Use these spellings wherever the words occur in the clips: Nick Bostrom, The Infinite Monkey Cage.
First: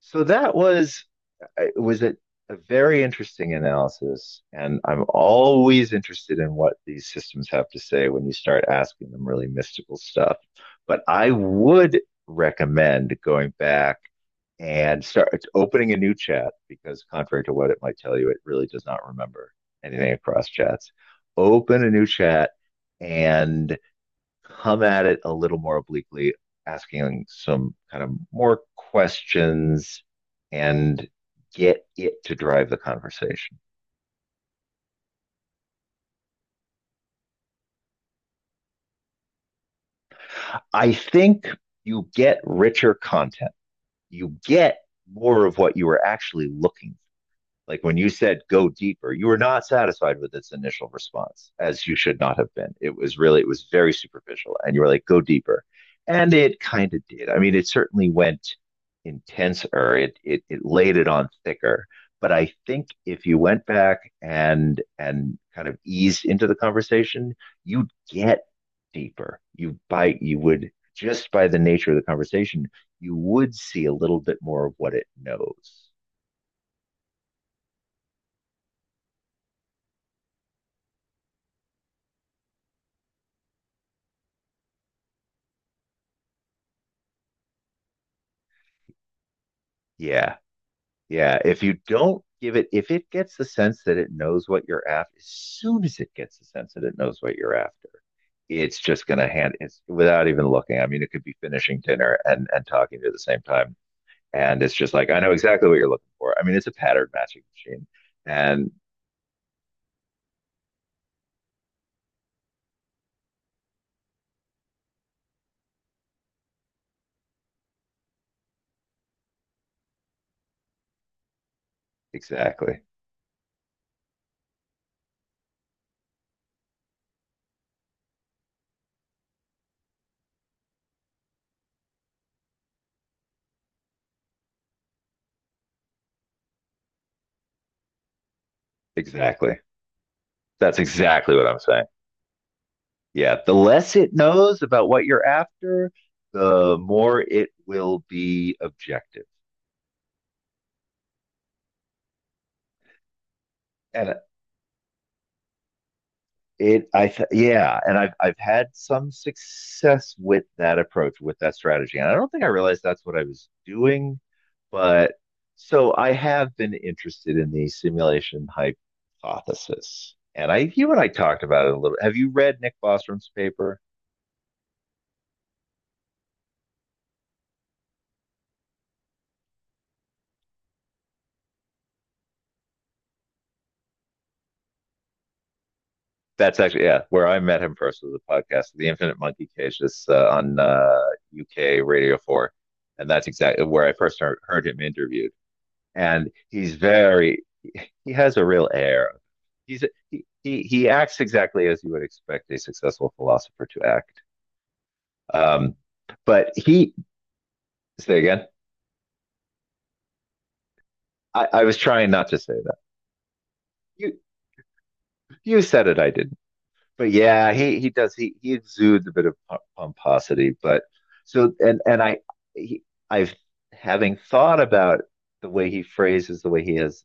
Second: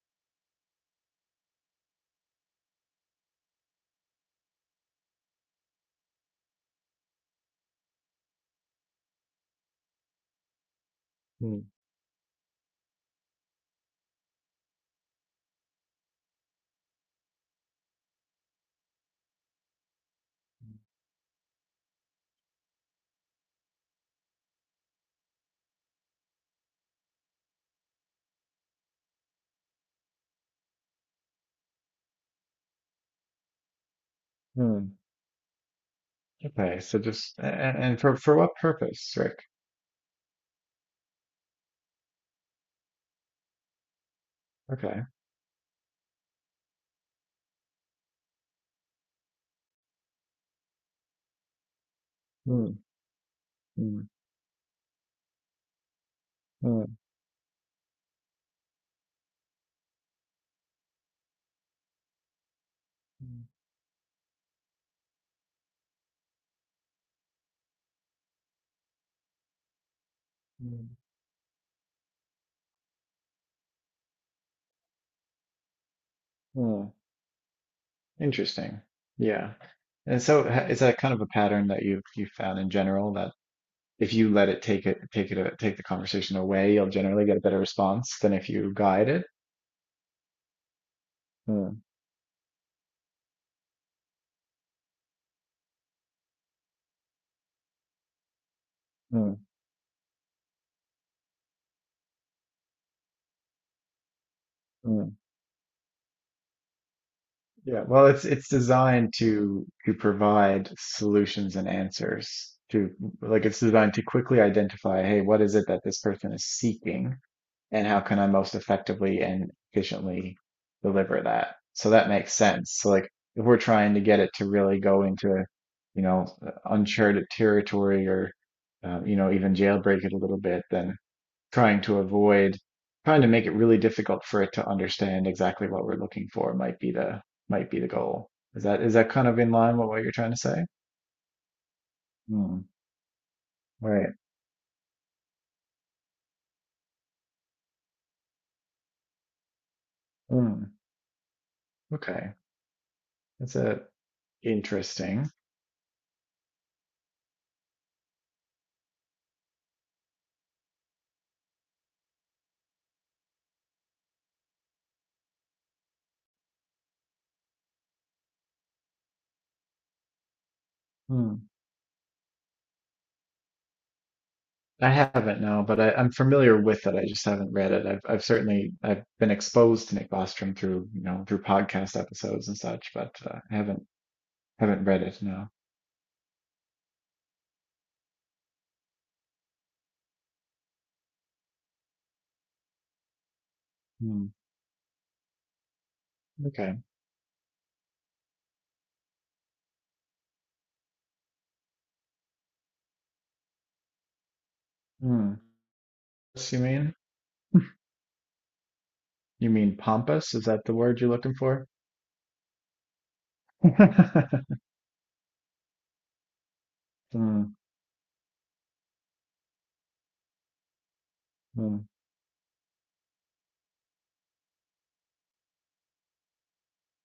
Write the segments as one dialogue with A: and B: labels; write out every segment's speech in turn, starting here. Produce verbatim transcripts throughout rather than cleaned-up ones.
A: So that was it was a, a very interesting analysis, and I'm always interested in what these systems have to say when you start asking them really mystical stuff. But I
B: Hmm.
A: would recommend going back and start opening a new chat because, contrary to what it might tell you, it really does not remember anything across chats. Open a new chat and come at it a little more obliquely, asking some kind of more questions and get it to drive the conversation.
B: Mm. Okay, so just a- a- and for for what purpose, Rick?
A: I think you get richer content. You get
B: Okay.
A: more of what you were actually looking. Like when you said go deeper, you were not satisfied with its initial response, as you should not have been.
B: Hmm.
A: It was really, it was very
B: Hmm.
A: superficial. And you were like, go deeper. And it kind
B: Hmm.
A: of did. I mean, it certainly went intenser, it, it, it laid it on thicker. But I think if you
B: Hmm.
A: went back and and kind of eased into the conversation, you'd get deeper. You by you would,
B: Mm.
A: just by the nature of the conversation, you would see a little bit more of what it knows.
B: Mm. Interesting. Yeah. And so ha- is that kind of a pattern that you you found in general that if you let it take it take it a- take the conversation away, you'll generally get a better response than if you guide it?
A: Yeah, Yeah, if you
B: Hmm.
A: don't give it, if it gets the sense that it knows what you're after, as soon as it gets the sense that it knows what you're after, it's just going to
B: Hmm.
A: hand it without even looking. I mean, it could be finishing dinner and and talking to you at the same time, and it's just like,
B: Hmm.
A: I know exactly what you're looking for. I mean, it's a pattern matching
B: Yeah,
A: machine,
B: well, it's it's
A: and
B: designed to to provide solutions and answers to, like, it's designed to quickly identify, hey, what is it that this person is seeking, and how can I most effectively and efficiently deliver that? So that makes sense.
A: exactly,
B: So, like, if we're trying to get it to really go into, you know, uncharted territory or uh, you know, even jailbreak it a little bit, then trying to avoid trying to make it really difficult for it to understand exactly what we're looking for might be the, might be the goal. Is that, is that kind of in
A: exactly,
B: line with what you're trying to say?
A: that's exactly what I'm saying.
B: Hmm.
A: Yeah, the less it
B: Right.
A: knows about what you're after, the more it will be objective.
B: Hmm. Okay. That's a,
A: And
B: interesting.
A: It, I, th- yeah, and I've I've had some success with that approach, with that strategy, and I don't think I realized that's what I was doing, but so I have been interested in the simulation hypothesis, and I, you and I
B: Hmm.
A: talked about it a little. Have you read Nick Bostrom's paper?
B: I haven't, no, but I, I'm familiar with it. I just haven't read it. I've I've certainly, I've been exposed to Nick Bostrom through, you know, through podcast episodes and such, but uh, I haven't haven't read it. No.
A: That's actually, yeah, where I met him first was a podcast, The Infinite Monkey Cage, that's uh, on uh, U K Radio Four, and that's exactly where I first
B: Hmm.
A: heard, heard him interviewed. And he's
B: Okay.
A: very He has a real air. He's a, he, he he acts exactly as you would expect a successful philosopher to act.
B: Hmm.
A: Um, but
B: What's, you
A: he,
B: mean?
A: say again.
B: You mean pompous? Is that the word you're looking
A: I, I
B: for?
A: was trying not to say that. You you said it. I didn't. But yeah,
B: Hmm,
A: he he does he he exudes a bit of pomposity. But so
B: hmm,
A: and and I, he, I've, having thought about the way he phrases the way he has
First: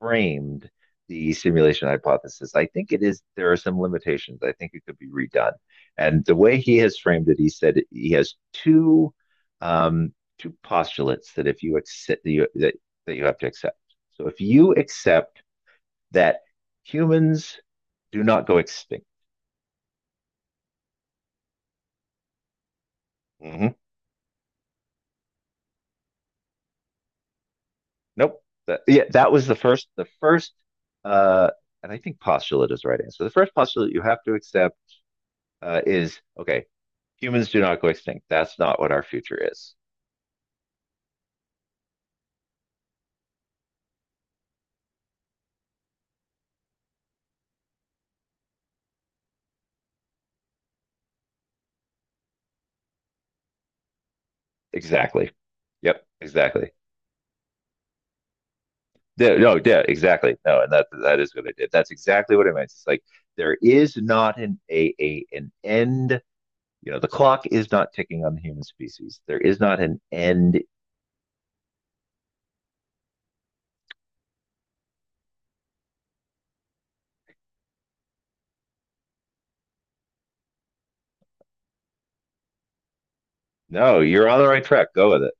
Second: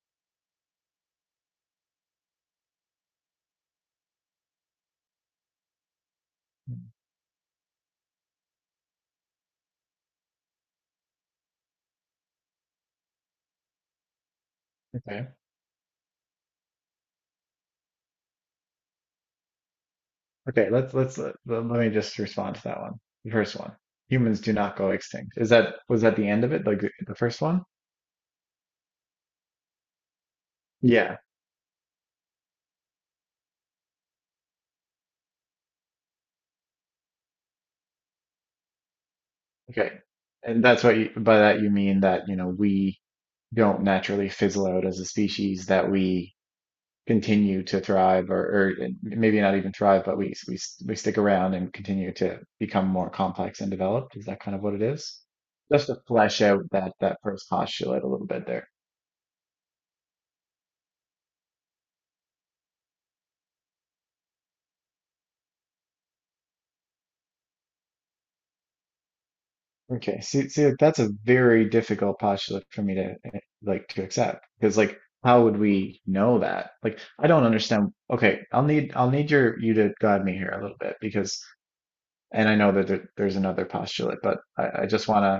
A: framed the simulation hypothesis, I think it is there are some limitations. I think it could be redone, and the way he has framed it, he said he has two um, two postulates that if you accept that you, that, that you have to accept. So if you
B: okay.
A: accept that humans do not go extinct.
B: Okay. Let's let's uh, let let me just respond to that one. The first
A: Mm-hmm.
B: one. Humans do not go extinct. Is that, was that the end of it? Like the, the first one?
A: Nope. That, yeah, that was the first, the first,
B: Yeah.
A: uh, and I think postulate is the right answer. The first postulate you have to accept, uh, is okay, humans do not go extinct. That's not what our future is.
B: Okay. And that's what you, by that you mean that, you know, we don't naturally fizzle out as a species, that we continue to thrive, or, or maybe not even thrive, but we, we we stick around and continue to become more complex and developed. Is that kind of what it is?
A: Exactly.
B: Just to
A: Yep.
B: flesh out
A: Exactly.
B: that that first postulate a little bit there.
A: Yeah, no, yeah, exactly. No, and that that is what I did. That's exactly what I meant. It's like there is not an a, a an end. You know, the clock is not ticking on the human species. There is not an
B: Okay. See,
A: end.
B: see, like, that's a very difficult postulate for me to, eh, like, to accept, because, like, how would we know that? Like, I don't understand. Okay, I'll need I'll need your, you to guide me here a little bit because, and I know that there, there's another
A: No,
B: postulate,
A: you're
B: but
A: on the right
B: I, I
A: track.
B: just
A: Go with
B: want
A: it.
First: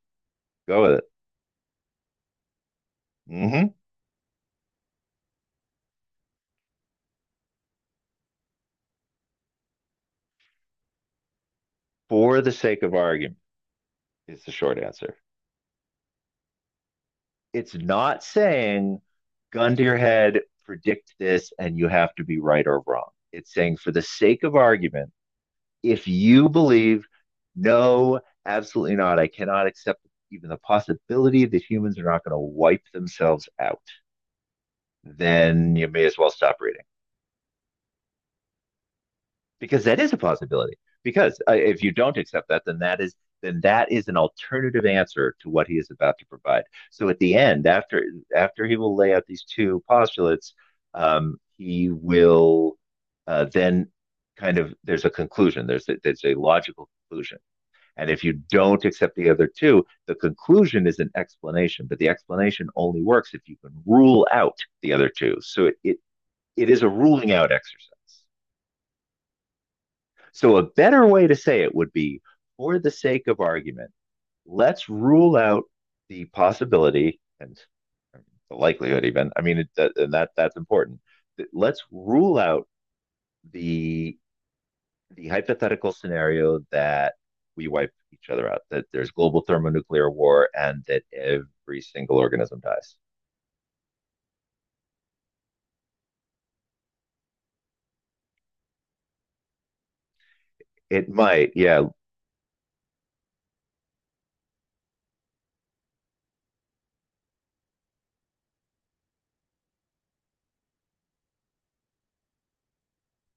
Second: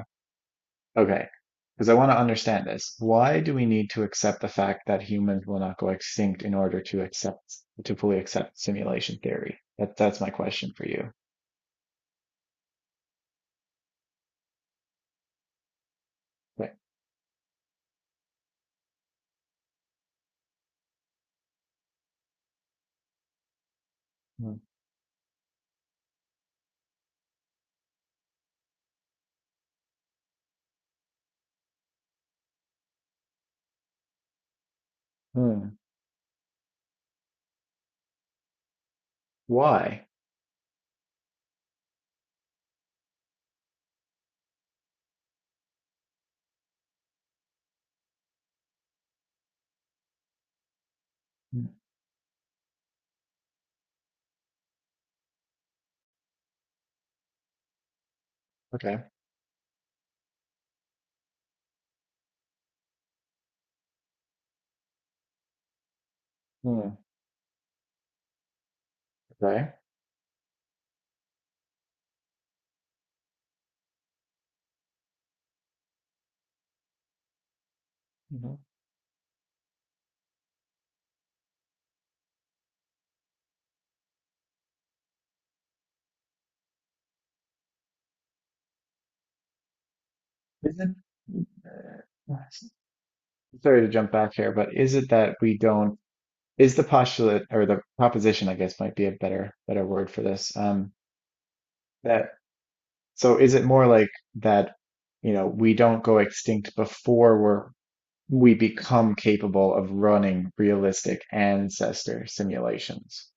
A: Go with
B: to,
A: it.
B: okay, because I want to understand this. Why do we
A: hmm
B: need to accept the fact that humans will not go extinct in order to accept, to fully accept simulation theory? That, that's my question for you.
A: For the sake of argument, is the short answer.
B: Like,
A: It's not saying, gun to your head, predict this, and you have to be right or wrong. It's saying, for the sake of
B: hmm,
A: argument, if you believe, no, absolutely not, I cannot accept even the possibility that humans are not going to wipe themselves out, then
B: hmm,
A: you may as well stop reading. Because that
B: why?
A: is a possibility. Because uh, if you don't accept that, then that is, then that is an alternative answer to what he is about to provide. So at the end, after, after he will lay out these two postulates, um,
B: Hmm,
A: he will uh, then, kind of, there's a conclusion. There's a, there's a logical conclusion. And if you don't
B: okay.
A: accept the other two, the conclusion is an explanation, but the explanation only works if you can rule out the other two. So it, it, it is a
B: Hmm,
A: ruling out exercise.
B: okay.
A: So, a better way to say it would be, for the sake of argument, let's rule out the possibility and the
B: Mhm.
A: likelihood, even. I mean, it, and that that's important. Let's rule out the the hypothetical scenario that we wipe each other out, that there's global thermonuclear war,
B: Is
A: and
B: it,
A: that every single
B: uh, uh,
A: organism dies.
B: sorry to jump back here, but is it that we don't, is the postulate or the proposition, I guess, might be a better better word for this. Um,
A: It might, yeah,
B: that, so is it more like that, you know, we don't go extinct before we're, we become capable of running realistic ancestor simulations?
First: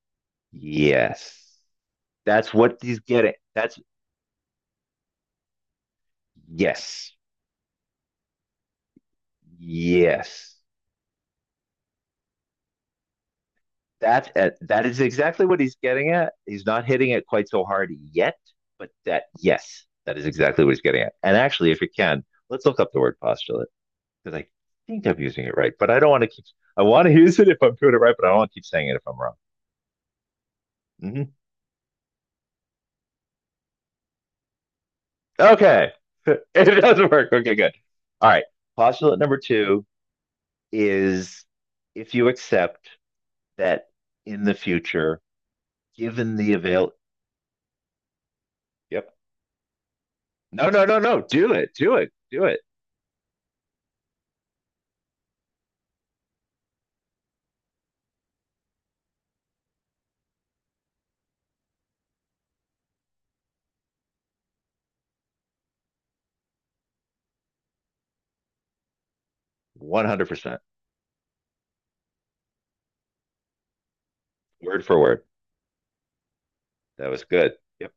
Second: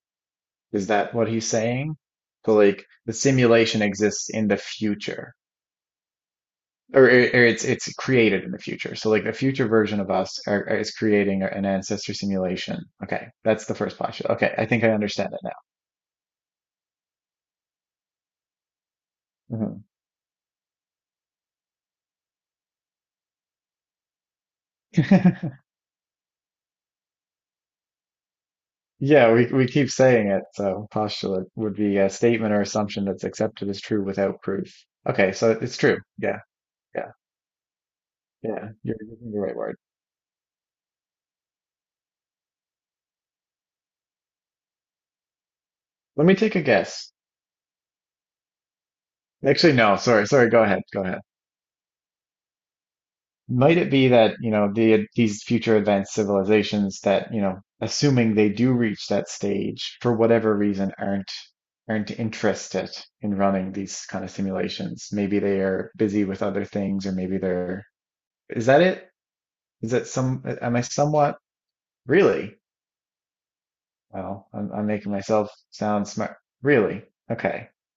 B: Is that what
A: yes.
B: he's saying?
A: That's
B: So,
A: what
B: like,
A: he's
B: the
A: getting. That's
B: simulation exists in the future. or, or
A: yes,
B: it's it's created in the future. So, like, the future version of us
A: yes.
B: are, is creating an ancestor simulation. Okay, that's the first
A: That,
B: postulate.
A: uh,
B: Okay, I think
A: that
B: I
A: is
B: understand it
A: exactly what he's getting at. He's not hitting it quite so hard yet, but that,
B: now.
A: yes, that is exactly what he's getting at. And actually, if you can, let's look up the word postulate because I think I'm using it
B: Mhm.
A: right, but I don't want to keep. I want to use it if I'm doing it right, but I don't want to keep saying it if I'm
B: Yeah,
A: wrong.
B: we we keep saying it. So
A: Mm-hmm.
B: postulate would be a statement or assumption that's accepted as true without proof. Okay, so it's
A: Okay,
B: true. Yeah,
A: it doesn't
B: yeah,
A: work. Okay, good. All right.
B: yeah. You're
A: Postulate
B: using
A: number
B: the right word.
A: two is, if you accept that in the future,
B: Let
A: given
B: me
A: the
B: take a
A: avail.
B: guess.
A: Yep.
B: Actually, no. Sorry, sorry. Go
A: No,
B: ahead.
A: no, no,
B: Go ahead.
A: no. Do it. Do it. Do it.
B: Might it be that, you know, the, these future advanced civilizations that, you know, assuming they do reach that stage, for whatever reason, aren't aren't interested in running these kind of simulations? Maybe they are busy with other things, or maybe they're, is that it? Is that some,
A: one hundred percent.
B: am I somewhat, really? Well, I'm,
A: Word
B: I'm
A: for
B: making
A: word.
B: myself sound smart. Really?
A: That was good.
B: Okay.
A: Yep.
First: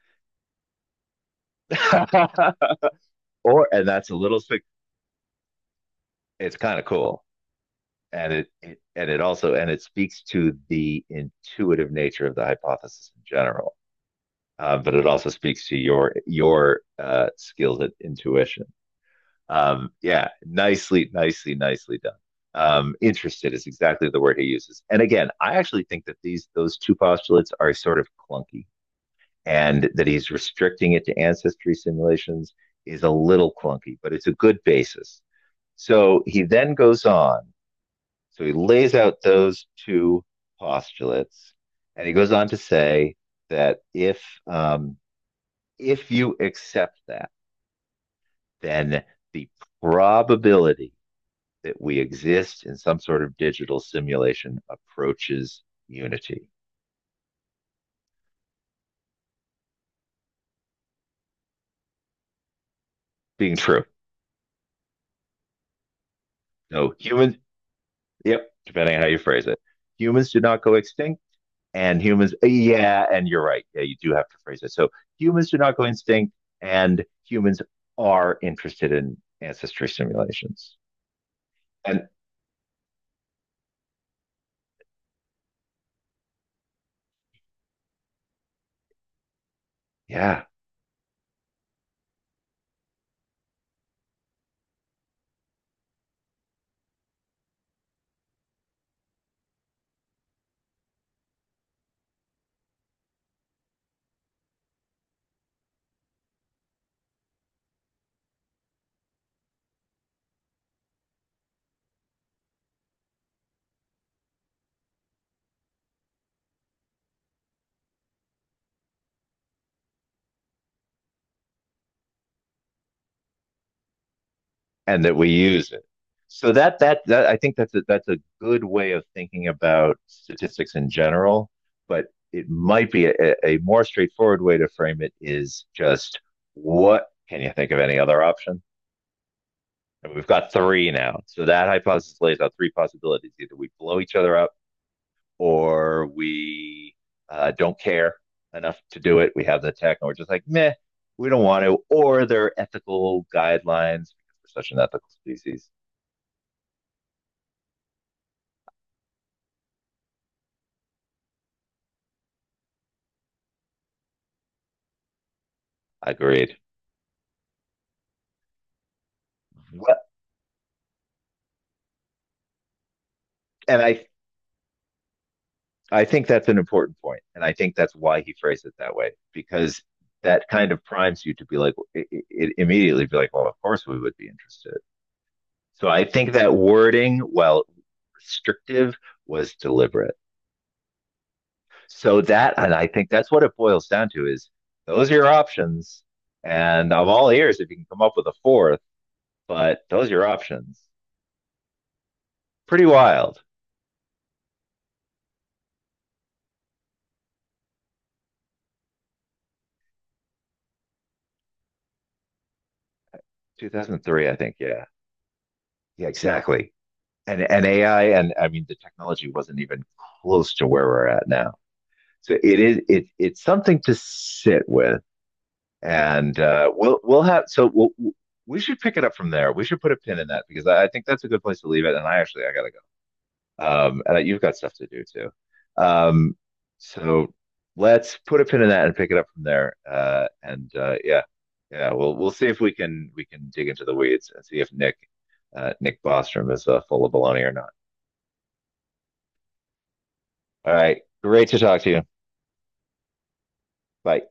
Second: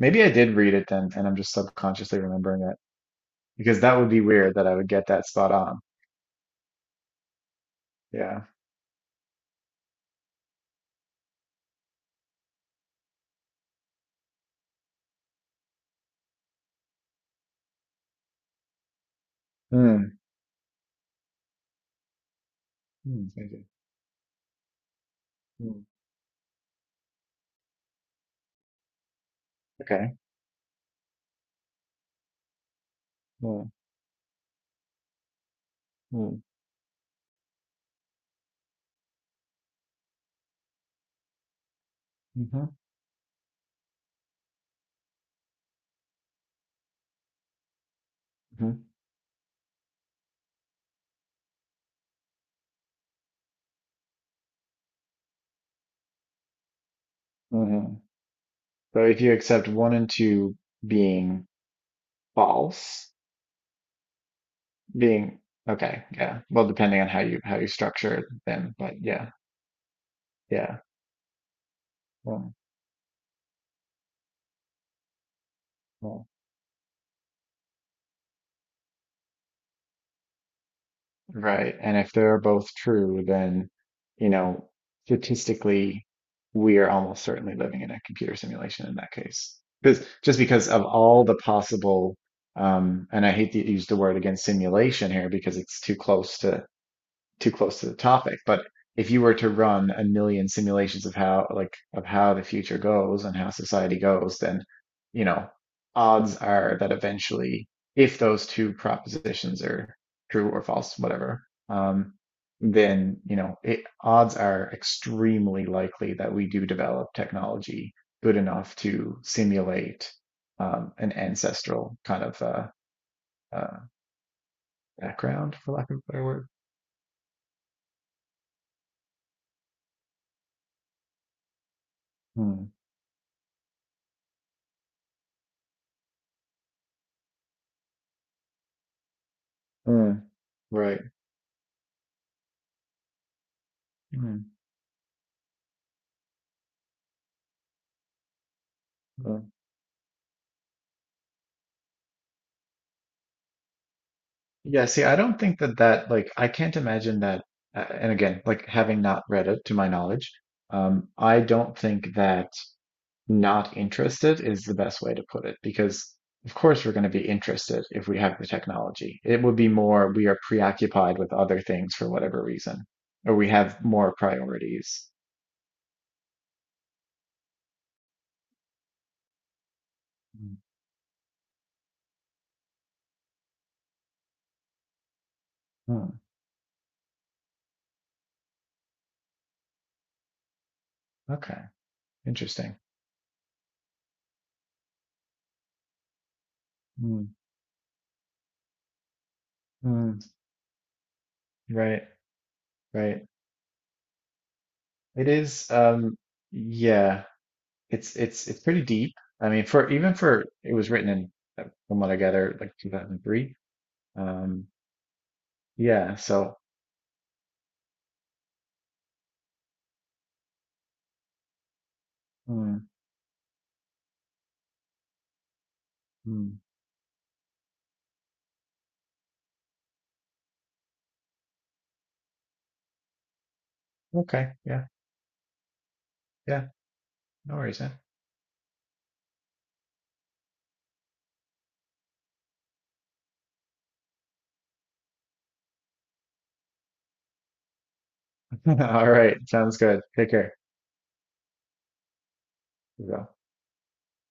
B: Maybe I did read it then, and I'm just subconsciously remembering it
A: Or
B: because
A: and
B: that would
A: that's a
B: be
A: little,
B: weird that I would get that spot on.
A: it's kind of cool. And
B: Yeah.
A: it, it and it also and it speaks to the intuitive nature of the hypothesis in general. Uh, but it also speaks to your your uh, skills at intuition. Um,
B: Hmm.
A: yeah, nicely, nicely, nicely done. Um,
B: Hmm, thank
A: interested
B: you.
A: is exactly the word he uses. And again, I
B: Hmm.
A: actually think that these those two postulates are sort of clunky, and that
B: Okay.
A: he's restricting it to ancestry simulations is a little
B: Well,
A: clunky, but it's a good basis. So
B: well,
A: he then goes on. So he lays out those two postulates, and he goes on to
B: mhm,
A: say that if um, if you accept that,
B: mhm,
A: then the probability that we exist in some sort of digital simulation approaches unity,
B: mhm. So if you accept one and two being false,
A: being true.
B: being, okay, yeah. Well,
A: So
B: depending on how
A: humans,
B: you how you structure
A: yep,
B: them,
A: depending on
B: but
A: how you
B: yeah,
A: phrase it, humans did not go
B: yeah.
A: extinct and humans.
B: Well,
A: Yeah, and you're right. Yeah, you do have to phrase it. So humans do not go
B: well,
A: extinct, and humans are interested in ancestry simulations,
B: right. And
A: and
B: if they're both true, then, you know, statistically, we are almost certainly living in a computer simulation in that case. Because just
A: yeah,
B: because of all the possible, um, and I hate to use the word again, simulation, here because it's too close to, too close to the topic, but if you were to run a million simulations of how, like, of how the future goes and how society goes, then, you know, odds are that eventually, if those two propositions are true or false, whatever, um, then, you know, it, odds are extremely likely that we do develop technology good enough to simulate um, an ancestral kind of uh, uh,
A: and that we
B: background,
A: use
B: for
A: it.
B: lack of a better word.
A: So that that that I think that's a, that's a good way of thinking about statistics in general, but it
B: Hmm.
A: might be a, a more straightforward way to frame it is just, what can you think of any other option?
B: Hmm.
A: And we've got three
B: Right.
A: now. So that hypothesis lays out three possibilities. Either we blow each other
B: Hmm.
A: up, or we uh, don't care enough to do it.
B: Uh,
A: We have the tech, and we're just like, meh, we don't want to. Or there are ethical guidelines because we're such an
B: yeah, see,
A: ethical
B: I don't think
A: species.
B: that that, like, I can't imagine that. Uh, and again, like, having not read it to my knowledge, um, I don't think that not interested is the best way to put it
A: I
B: because of
A: Agreed.
B: course we're going to be interested if we have the technology. It would be
A: Well,
B: more, we are preoccupied with other things for whatever reason, or we
A: and
B: have
A: I
B: more priorities.
A: I think that's an important point, point. And I think that's why he phrased it that way, because that
B: Mm.
A: kind of primes you to be like, it, it immediately be like, well, of course we would be interested. So I
B: Hmm,
A: think that wording, while restrictive, was deliberate.
B: okay,
A: So that, and
B: interesting.
A: I think that's what it boils down to is, those are your options. And I'm
B: Mm,
A: all ears if you can come up with a fourth, but those are
B: mm,
A: your options.
B: right,
A: Pretty
B: right.
A: wild.
B: It is. Um, yeah, it's it's it's pretty deep. I mean, for, even for, it was written in, uh, from what I gather, like two thousand three.
A: twenty oh three, I think.
B: Um,
A: Yeah. Yeah,
B: yeah. So,
A: exactly. And, and A I, and I mean, the technology wasn't even close to where we're at now. So it is,
B: mm,
A: it, it's something to sit with. And
B: mm,
A: uh, we'll, we'll have, so we'll, we should pick it up from there. We should put a pin in that because I, I think that's a good place to leave it. And I actually, I got to go. Um, and you've
B: okay.
A: got stuff
B: Yeah.
A: to do too. Um,
B: Yeah.
A: so
B: No worries, man.
A: let's put a pin in that and pick it up from there. Uh, and uh, yeah, yeah, we'll we'll see if we can, we can dig into the weeds and see if Nick, uh, Nick Bostrom is uh, full of baloney or not.
B: All right. Sounds good. Take care.
A: All right, great to talk to you. Bye.